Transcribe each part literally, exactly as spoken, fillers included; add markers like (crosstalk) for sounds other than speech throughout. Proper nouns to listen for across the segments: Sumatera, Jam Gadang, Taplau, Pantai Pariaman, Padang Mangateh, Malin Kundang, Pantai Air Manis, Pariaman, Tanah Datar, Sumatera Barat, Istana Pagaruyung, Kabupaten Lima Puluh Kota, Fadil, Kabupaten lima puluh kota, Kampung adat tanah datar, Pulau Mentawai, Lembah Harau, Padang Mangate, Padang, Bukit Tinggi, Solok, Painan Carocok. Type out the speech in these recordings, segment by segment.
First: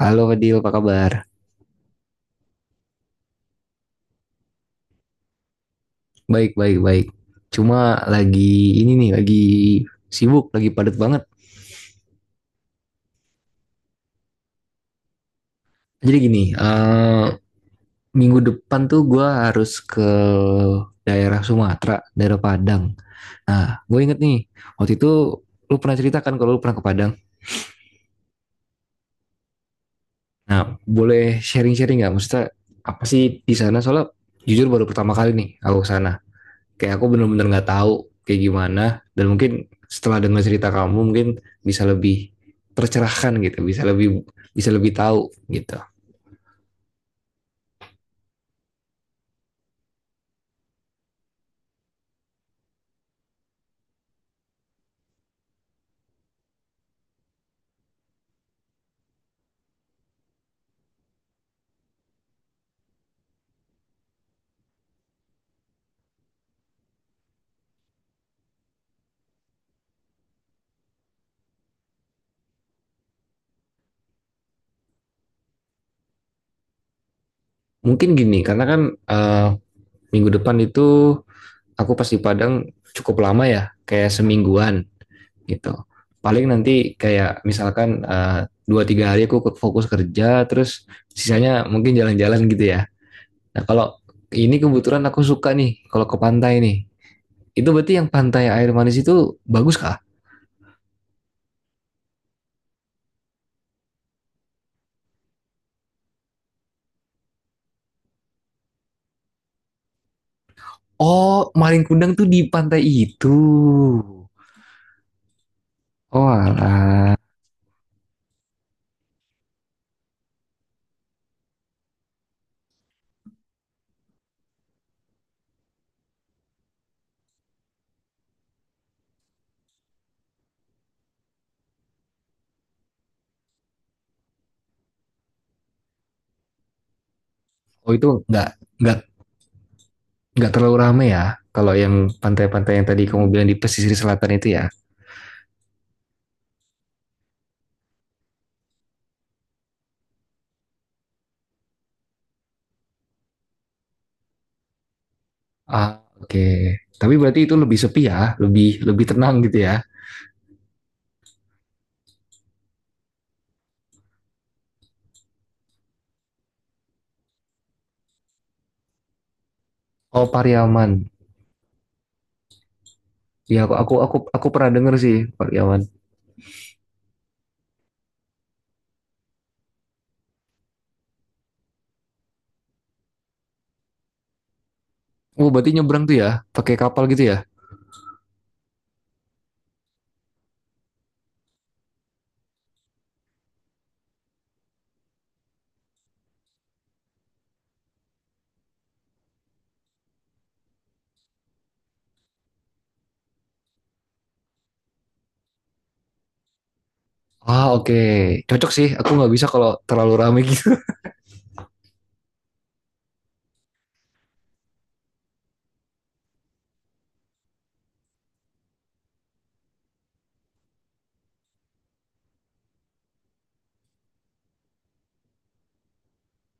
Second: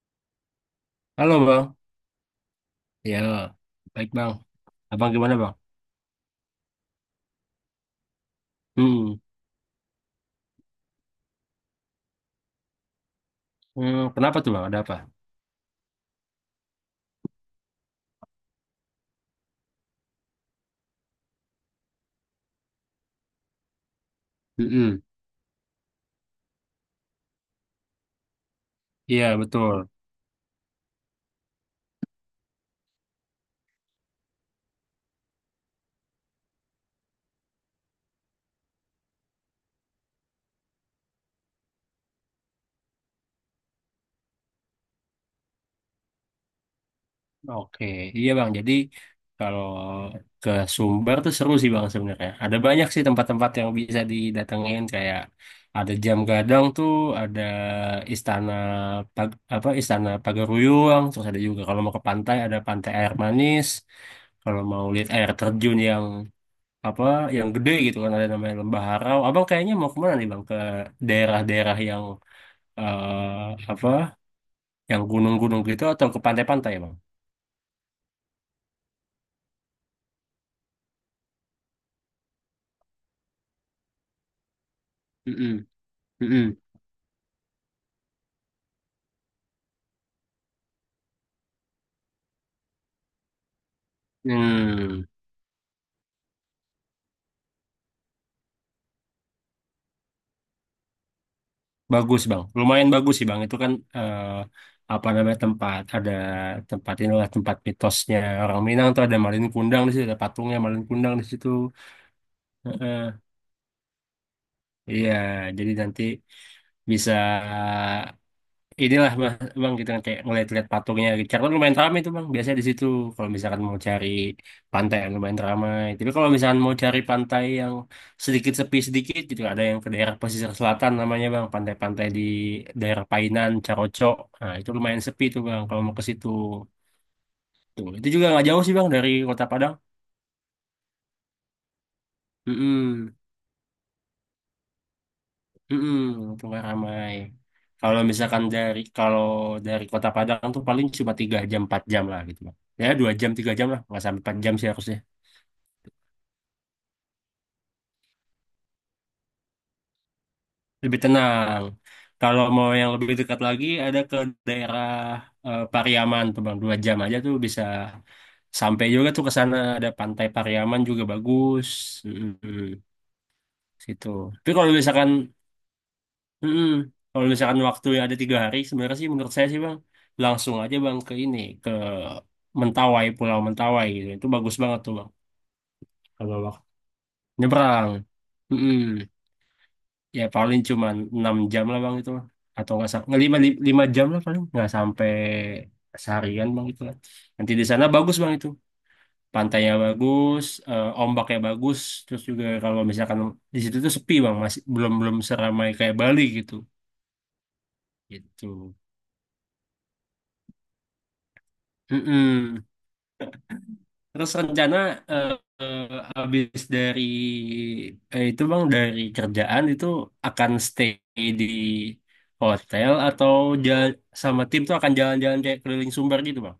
Halo Fadil, apa kabar? Halo bang, ya baik bang. Abang gimana bang? Baik, baik, baik. Cuma lagi ini nih, Hmm, lagi sibuk, lagi padat banget. hmm, kenapa tuh bang? Ada apa? Jadi gini, eh, minggu depan tuh gue harus ke daerah Sumatera, daerah Padang. Nah, gue inget nih, waktu Mm-mm. itu lu pernah ceritakan kalau lu pernah ke Padang. Iya betul. Nah, boleh sharing-sharing nggak? Maksudnya apa sih di sana? Soalnya jujur baru pertama kali nih aku ke sana. Kayak aku benar-benar nggak tahu kayak gimana, dan mungkin setelah dengar cerita kamu mungkin bisa lebih tercerahkan gitu, bisa lebih bisa lebih tahu gitu. Oke, iya bang. Jadi kalau ke Sumber tuh seru sih bang sebenarnya. Ada banyak sih tempat-tempat yang bisa didatengin kayak ada Jam Gadang tuh, ada Istana Pag- apa Istana Pagaruyung, terus ada juga kalau mau ke pantai ada Pantai Air Manis. Kalau mau lihat air terjun yang apa yang gede gitu kan ada namanya Lembah Harau. Abang kayaknya mau kemana nih bang? Ke daerah-daerah yang eh, apa? Yang gunung-gunung gitu atau ke pantai-pantai bang? Mungkin gini, karena kan eh, minggu depan itu aku pas di Padang cukup lama ya, kayak semingguan Mm-mm. gitu. Paling Mm-mm. nanti kayak misalkan eh, dua tiga hari aku fokus kerja, terus sisanya mungkin jalan-jalan gitu ya. Nah, kalau ini kebetulan Hmm. aku suka nih kalau ke pantai nih. Itu berarti yang pantai air manis itu bagus kah? Bagus bang, lumayan bagus sih bang. Itu kan eh, apa namanya tempat ada tempat inilah tempat mitosnya orang Minang tuh, ada Malin Kundang di situ, ada patungnya Malin Kundang di situ. Oh, maling kundang tuh di pantai Heeh. itu. Iya, jadi nanti Oh, bisa alah. inilah bang, bang kita kayak ngeliat-liat patungnya Richard, kan lumayan ramai itu bang biasanya di situ kalau misalkan mau cari pantai yang lumayan ramai. Tapi kalau misalkan mau cari pantai yang sedikit sepi sedikit gitu, ada yang ke daerah pesisir selatan namanya bang, pantai-pantai di daerah Painan Carocok. Nah, itu lumayan sepi tuh bang kalau mau ke situ, tuh Oh, itu itu juga nggak nggak jauh sih bang nggak dari kota Padang. nggak terlalu ramai ya. Kalau yang pantai-pantai yang tadi Mm-mm. kamu bilang di pesisir selatan itu ya. Mm-mm, keluar ramai. Kalau misalkan dari kalau dari Kota Padang tuh paling cuma tiga jam empat jam lah gitu lah. Ya dua jam tiga jam lah, nggak sampai empat jam sih harusnya. Ah, oke. Okay. Tapi berarti itu lebih sepi ya, lebih lebih tenang gitu ya. Lebih tenang. Kalau mau yang lebih dekat lagi, ada ke daerah eh, Pariaman tuh bang, dua jam aja tuh bisa sampai juga tuh ke sana, ada Oh, Pantai Pariaman juga Pariaman. bagus. Mm-mm, Ya, aku aku situ. aku aku Tapi kalau pernah denger misalkan. sih Pariaman. Mm-mm. Kalau misalkan waktu ada tiga hari, sebenarnya sih menurut saya sih bang, langsung aja bang ke ini, ke Mentawai, Pulau Mentawai gitu. Itu bagus banget tuh bang, Oh, berarti nyebrang tuh ya, kalau waktu pakai kapal gitu ya? nyebrang. Mm-mm. Ya paling cuma enam jam lah bang itu bang. Atau nggak sampai, lima lima jam lah paling, nggak sampai seharian bang gitu lah. Nanti di sana bagus bang itu. Pantainya bagus, eh, ombaknya bagus, terus juga kalau misalkan di situ tuh sepi bang, masih belum belum seramai kayak Bali gitu. Ah, oke. Gitu. Cocok sih. Aku nggak bisa kalau terlalu rame gitu. Mm-mm. Terus rencana eh, eh, habis dari eh, itu Bang, dari kerjaan itu akan stay di hotel, atau jalan sama tim tuh akan jalan-jalan kayak keliling Sumbar gitu Bang.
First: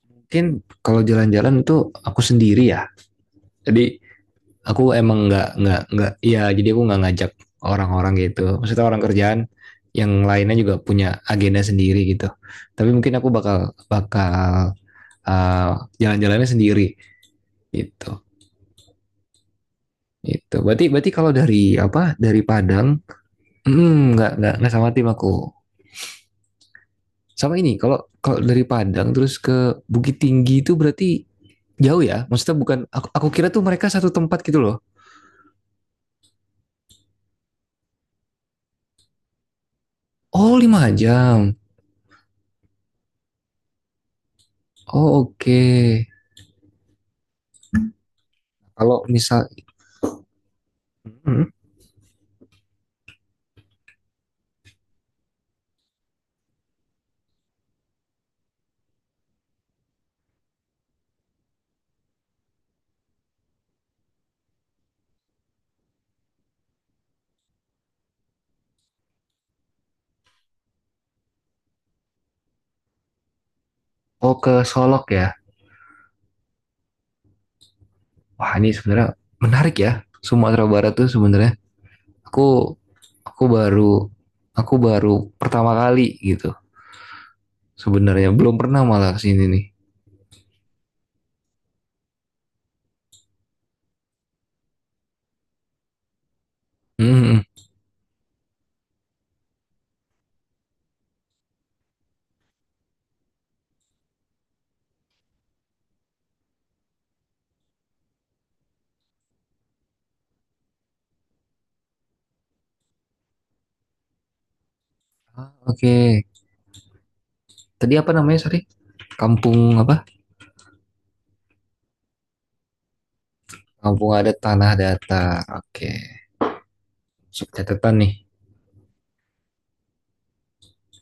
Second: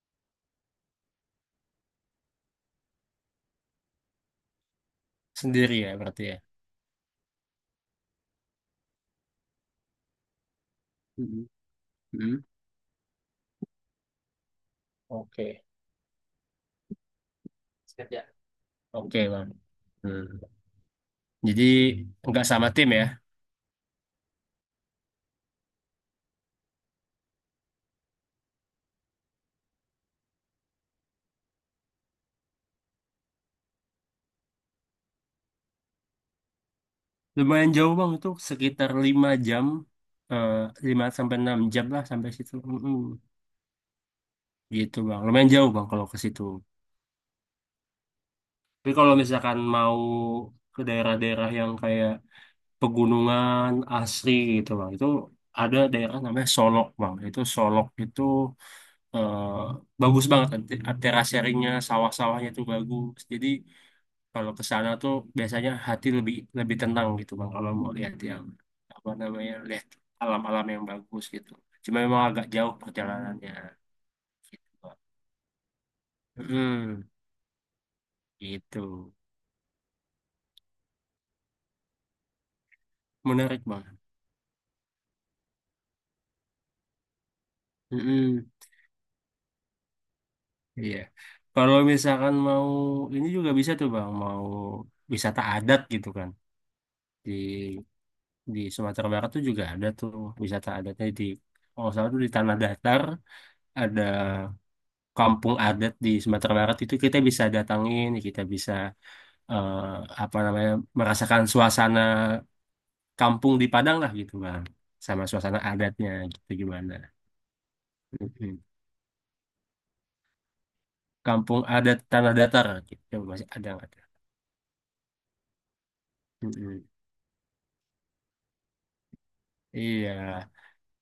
(laughs) Mungkin kalau jalan-jalan itu aku sendiri ya. Jadi aku emang nggak Sendiri nggak ya nggak. berarti ya. Iya, jadi aku nggak ngajak orang-orang gitu. Maksudnya orang kerjaan yang lainnya juga punya Mhm. agenda sendiri gitu. Mhm. Tapi mungkin aku bakal bakal Oke. uh, jalan-jalannya sendiri Siap gitu. ya. Oke Bang. Hmm. Itu. Berarti berarti kalau dari Jadi apa? Dari nggak sama Padang, tim ya. hmm, nggak nggak nggak sama tim aku. Sama ini, kalau kalau dari Padang terus ke Bukit Tinggi itu berarti jauh ya? Maksudnya bukan, aku, aku kira tuh mereka satu tempat gitu loh. Lumayan jauh Bang, itu sekitar lima jam eh Oh, lima lima sampai jam. enam jam lah sampai situ. Mm-mm. Gitu Bang. Oh, Lumayan oke. jauh Bang kalau Okay. ke situ. Tapi Kalau kalau misal, misalkan mau ke hmm. daerah-daerah yang kayak pegunungan asri gitu bang, itu ada daerah namanya Solok bang. Itu Solok itu eh, bagus banget kan, Te- terasering-nya, sawah-sawahnya itu bagus. Jadi kalau ke sana tuh biasanya hati lebih lebih tenang gitu bang. Kalau mau lihat yang apa namanya, lihat alam-alam yang bagus gitu. Cuma memang agak jauh perjalanannya Oh, ke gitu bang. Solok ya? Mm, Wah, ini gitu. sebenarnya menarik ya. Sumatera Barat tuh sebenarnya. Aku, aku Menarik bang. baru, aku baru pertama kali gitu. Sebenarnya belum pernah malah kesini nih. Iya. Kalau misalkan mau ini juga bisa tuh Bang, mau wisata adat gitu kan. Hmm. Di Hmm. di Sumatera Barat tuh juga ada tuh wisata adatnya, di kalau nggak salah tuh di Tanah Datar ada kampung adat di Sumatera Barat, itu kita bisa datangin, kita bisa eh, apa namanya, merasakan suasana kampung di Padang lah gitu Bang. Sama Ah, suasana oke. adatnya Okay. gitu gimana. Tadi apa namanya, Mm-mm. sorry? Kampung apa? Kampung adat Tanah Datar gitu masih ada nggak tuh? Kampung adat Tanah Datar. Oke. Mm-mm. Sub catatan nih. Iya.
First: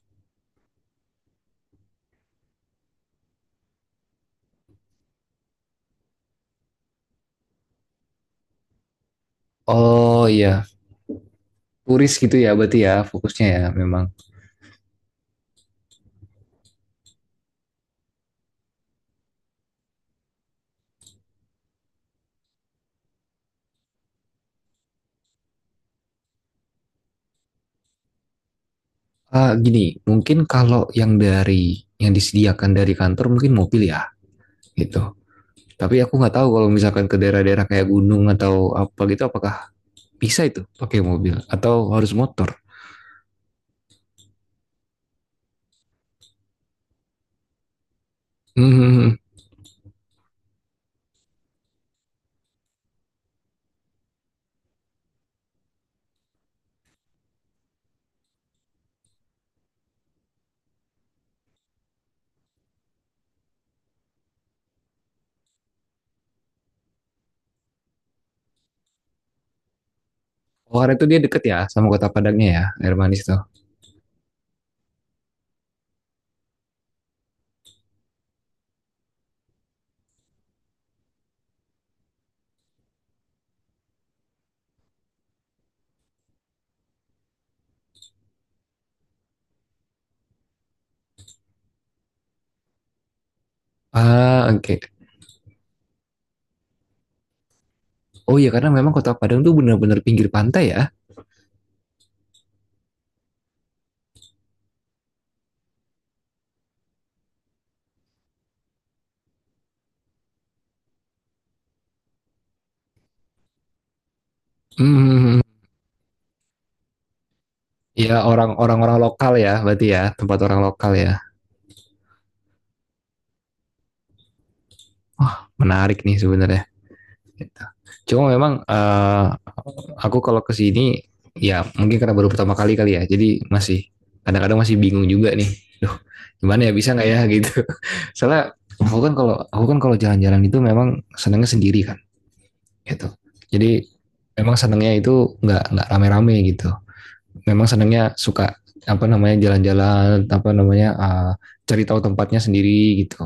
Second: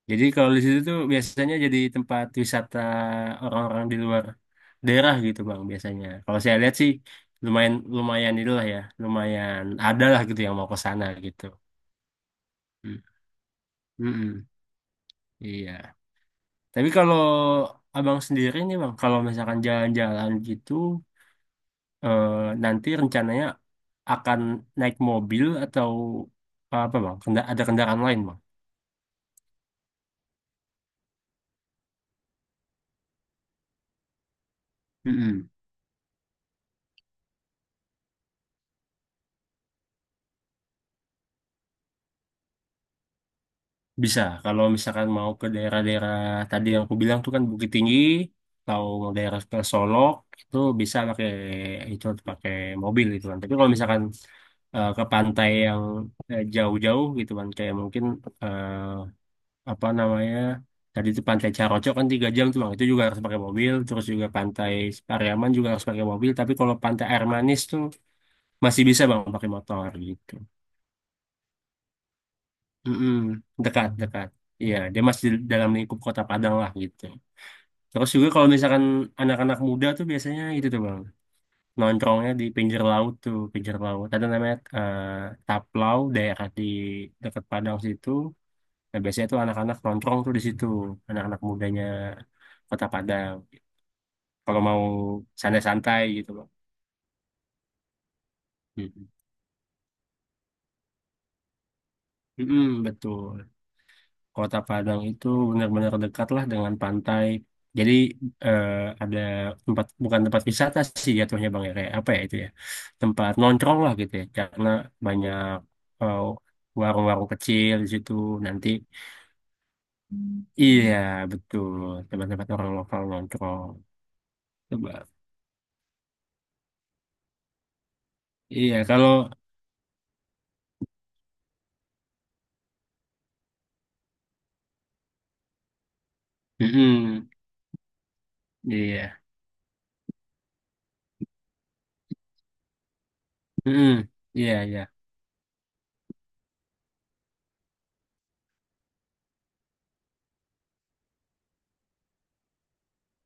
Jadi kalau di situ tuh biasanya jadi tempat wisata orang-orang di luar daerah gitu Bang biasanya. Kalau saya lihat sih lumayan lumayan itulah ya, lumayan ada lah Oh gitu yang iya, mau ke sana gitu. turis gitu ya berarti ya, Hmm. fokusnya ya memang. Mm-mm. Iya. Tapi kalau Abang sendiri nih Bang, kalau misalkan jalan-jalan gitu, eh, nanti rencananya akan naik mobil atau apa Bang? Kenda- ada kendaraan lain Bang? Ah, gini, mungkin kalau yang dari yang disediakan dari kantor mungkin mobil ya gitu. Mm-mm. Tapi aku nggak tahu kalau misalkan ke daerah-daerah kayak gunung atau apa gitu, apakah bisa itu pakai mobil atau harus motor. Bisa, kalau misalkan mau ke daerah-daerah tadi yang aku bilang tuh kan Bukit Tinggi, atau Hmm. daerah ke Solok, itu bisa pakai itu pakai mobil gitu kan. Tapi kalau misalkan eh, ke pantai yang eh, jauh-jauh gitu kan, kayak mungkin eh, apa namanya, tadi itu Pantai Caroco kan tiga jam tuh bang, itu juga harus pakai mobil. Terus juga Pantai Pariaman juga harus pakai mobil. Tapi kalau Pantai Air Manis tuh masih bisa bang pakai motor gitu. Oh, karena itu dia deket ya sama kota Padangnya ya, air Mm-mm, manis tuh. dekat, dekat. Iya, dia masih di dalam lingkup Kota Padang lah gitu. Terus juga kalau misalkan anak-anak muda tuh biasanya itu tuh bang, nongkrongnya di pinggir laut tuh, pinggir laut. Ada namanya eh, Taplau, daerah di dekat Padang situ. Nah, biasanya tuh anak-anak nongkrong tuh di situ, anak-anak mudanya Kota Padang. Ah, Kalau oke. Okay. mau santai-santai gitu bang. Oh iya, karena memang Mm-mm. kota Padang tuh benar-benar pinggir pantai ya. Mm-mm, betul. Kota Padang itu benar-benar dekat lah dengan pantai. Jadi eh, ada tempat, bukan tempat wisata sih jatuhnya Bang ya, kayak apa ya itu ya, tempat nongkrong lah gitu ya, karena banyak Hmm. eh, warung-warung kecil di situ Ya nanti. orang-orang, orang lokal ya berarti ya, tempat orang lokal Iya ya. betul, tempat-tempat orang lokal nongkrong, coba. Wah, menarik nih sebenarnya. Gitu. Cuma memang Iya kalau. eh, aku kalau kesini ya mungkin karena baru pertama kali kali ya. Jadi masih kadang-kadang masih bingung juga nih. Duh, gimana ya, bisa nggak ya Mm-mm. gitu. (laughs) Soalnya aku kan Iya. kalau aku kan kalau jalan-jalan itu memang senangnya sendiri kan, gitu. Jadi Mm-mm. Iya memang iya. senangnya itu nggak nggak rame-rame gitu. Memang senangnya suka apa namanya jalan-jalan, apa namanya, eh, cari tahu tempatnya sendiri gitu.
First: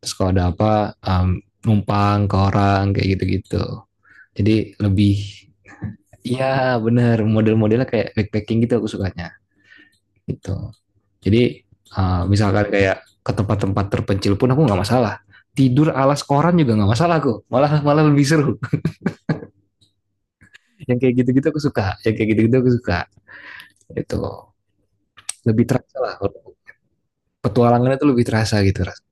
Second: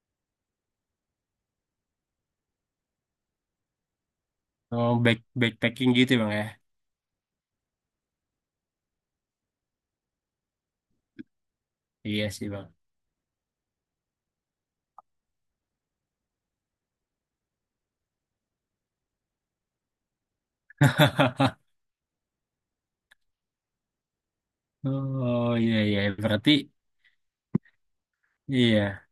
Terus kalau ada apa, em, numpang ke orang kayak gitu-gitu. Jadi Oh, lebih, back backpacking gitu Bang ya. ya benar, model-modelnya kayak backpacking gitu, aku sukanya gitu. Jadi, uh, Iya sih Bang. misalkan kayak ke tempat-tempat terpencil pun aku nggak masalah. Tidur alas koran juga nggak masalah aku. Malah malah lebih seru. (laughs) Yang kayak gitu-gitu aku (laughs) suka. Yang kayak gitu-gitu aku suka. Itu Oh lebih iya terasa iya lah. berarti Petualangannya tuh lebih terasa gitu. iya.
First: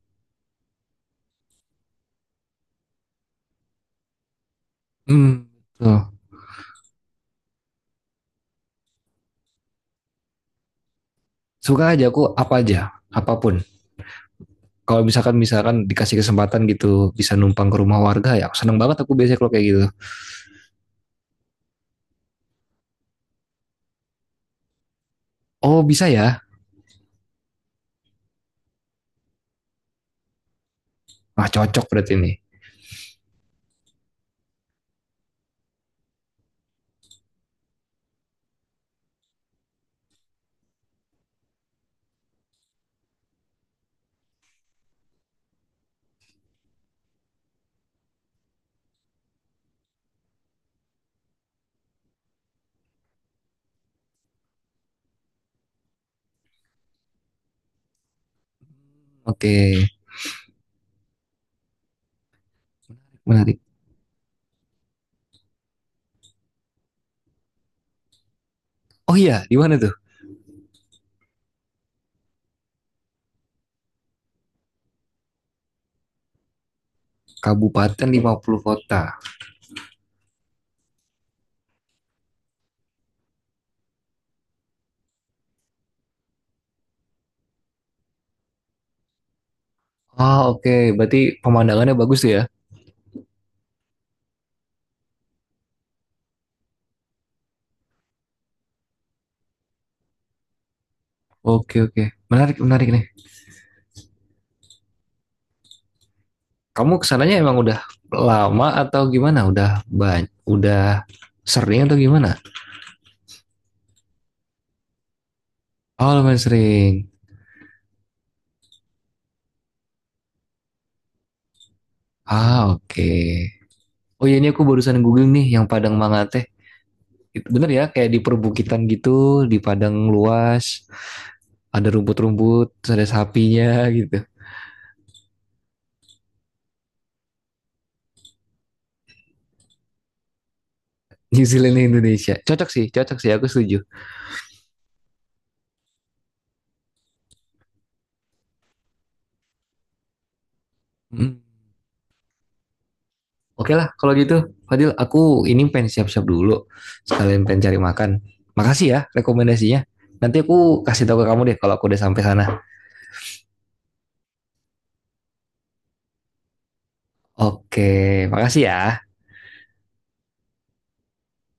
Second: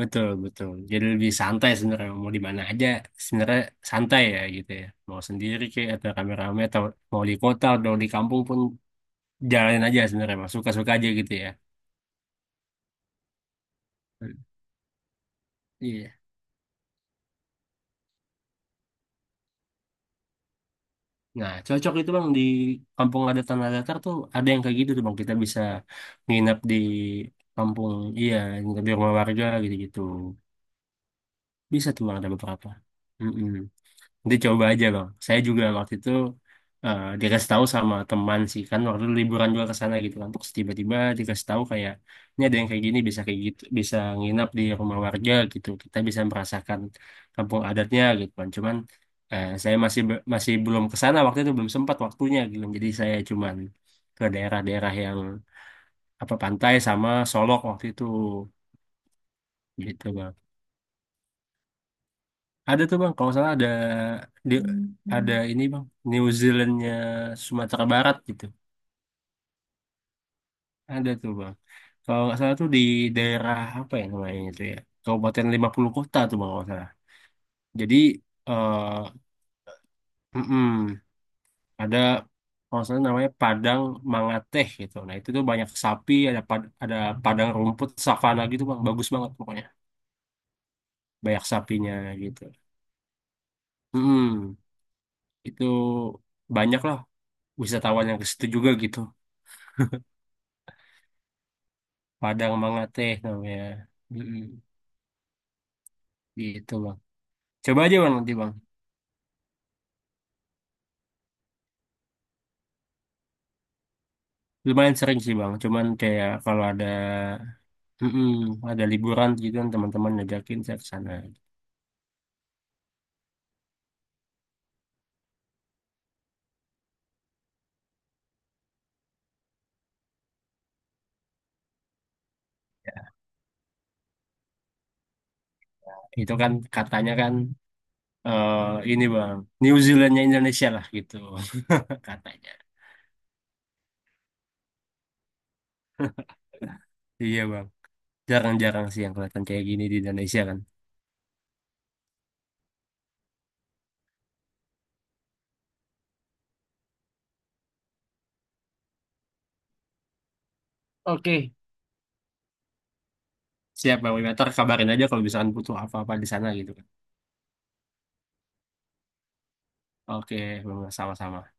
Betul, betul. Jadi lebih santai sebenarnya, mau di mana aja sebenarnya santai ya gitu ya. Mau Hmm. sendiri kayak atau Tuh. rame-rame, atau mau di kota atau di kampung pun, jalanin aja sebenarnya Mas. Suka-suka aja gitu ya. Suka aja aku apa aja, apapun. Hmm. Kalau misalkan misalkan Iya. dikasih kesempatan gitu bisa numpang ke rumah warga ya aku seneng banget aku biasanya kalau kayak gitu. Nah, cocok itu Bang di kampung ada Tanah Datar tuh ada yang kayak gitu tuh Bang. Kita bisa Oh, bisa ya. nginep di kampung, iya, nginep di rumah warga gitu-gitu. Wah, cocok Bisa tuh berarti Bang ada nih. beberapa. Mm-mm. Nanti coba aja bang. Saya juga waktu itu eh, dikasih tahu sama teman sih kan, waktu itu liburan juga ke sana gitu kan. Terus tiba-tiba dikasih tahu kayak ini ada yang kayak gini, bisa kayak gitu, bisa nginap di rumah warga gitu. Kita bisa merasakan kampung adatnya gitu kan. Cuman eh, saya masih be- masih belum ke sana waktu itu, belum sempat waktunya gitu kan. Jadi saya cuman ke daerah-daerah yang apa, pantai sama Solok waktu itu Oke, gitu. Ada tuh bang, kalau salah menarik. ada di, ada. Hmm. Ini bang, New Zealandnya Sumatera Barat gitu. Oh iya, di mana tuh? Ada tuh bang. Kalau nggak salah tuh di daerah apa ya namanya itu ya, Kabupaten Lima Puluh Kota tuh bang kalau nggak salah. Jadi Kabupaten lima puluh eh kota. mm-mm, ada kalau nggak salah namanya Padang Mangateh gitu. Nah itu tuh banyak sapi, ada pad- ada padang rumput savana gitu bang, bagus banget pokoknya. Ah, oke, okay. Berarti Banyak pemandangannya sapinya bagus tuh ya. gitu. Mm-mm, itu banyak lah wisatawan yang ke situ juga gitu. Oke, okay, oke, okay. Padang Menarik, menarik nih. Mangateh namanya. Mm-mm. Gitu bang. Kamu kesananya emang Coba udah aja bang nanti bang. lama atau gimana? Udah banyak, udah sering atau gimana? Lumayan sering sih bang. Cuman Oh, kayak lumayan kalau ada, sering. mm-mm, ada liburan gitu kan teman-teman ngajakin saya ke sana. Ah, oke. Okay. Oh iya, ini aku barusan googling nih yang Padang Mangate. Itu bener ya, kayak di perbukitan gitu, di padang luas, ada rumput-rumput, ada sapinya gitu. Itu kan katanya kan eh ini bang. New Zealandnya Indonesia lah gitu New Zealand (laughs) Indonesia. katanya. Cocok sih, cocok sih. Aku setuju. Iya bang. Jarang-jarang sih yang kelihatan kayak gini di Indonesia kan. Mm. Oke lah, kalau gitu, Fadil, aku ini pengen siap-siap dulu. Sekalian pengen cari makan. Makasih ya rekomendasinya. Nanti aku kasih tahu ke kamu Oke. deh kalau aku udah sampai sana. Siap bang. Ntar kabarin aja kalau misalkan butuh apa-apa di sana gitu kan. Oke, makasih ya. Oke bang. Sama-sama.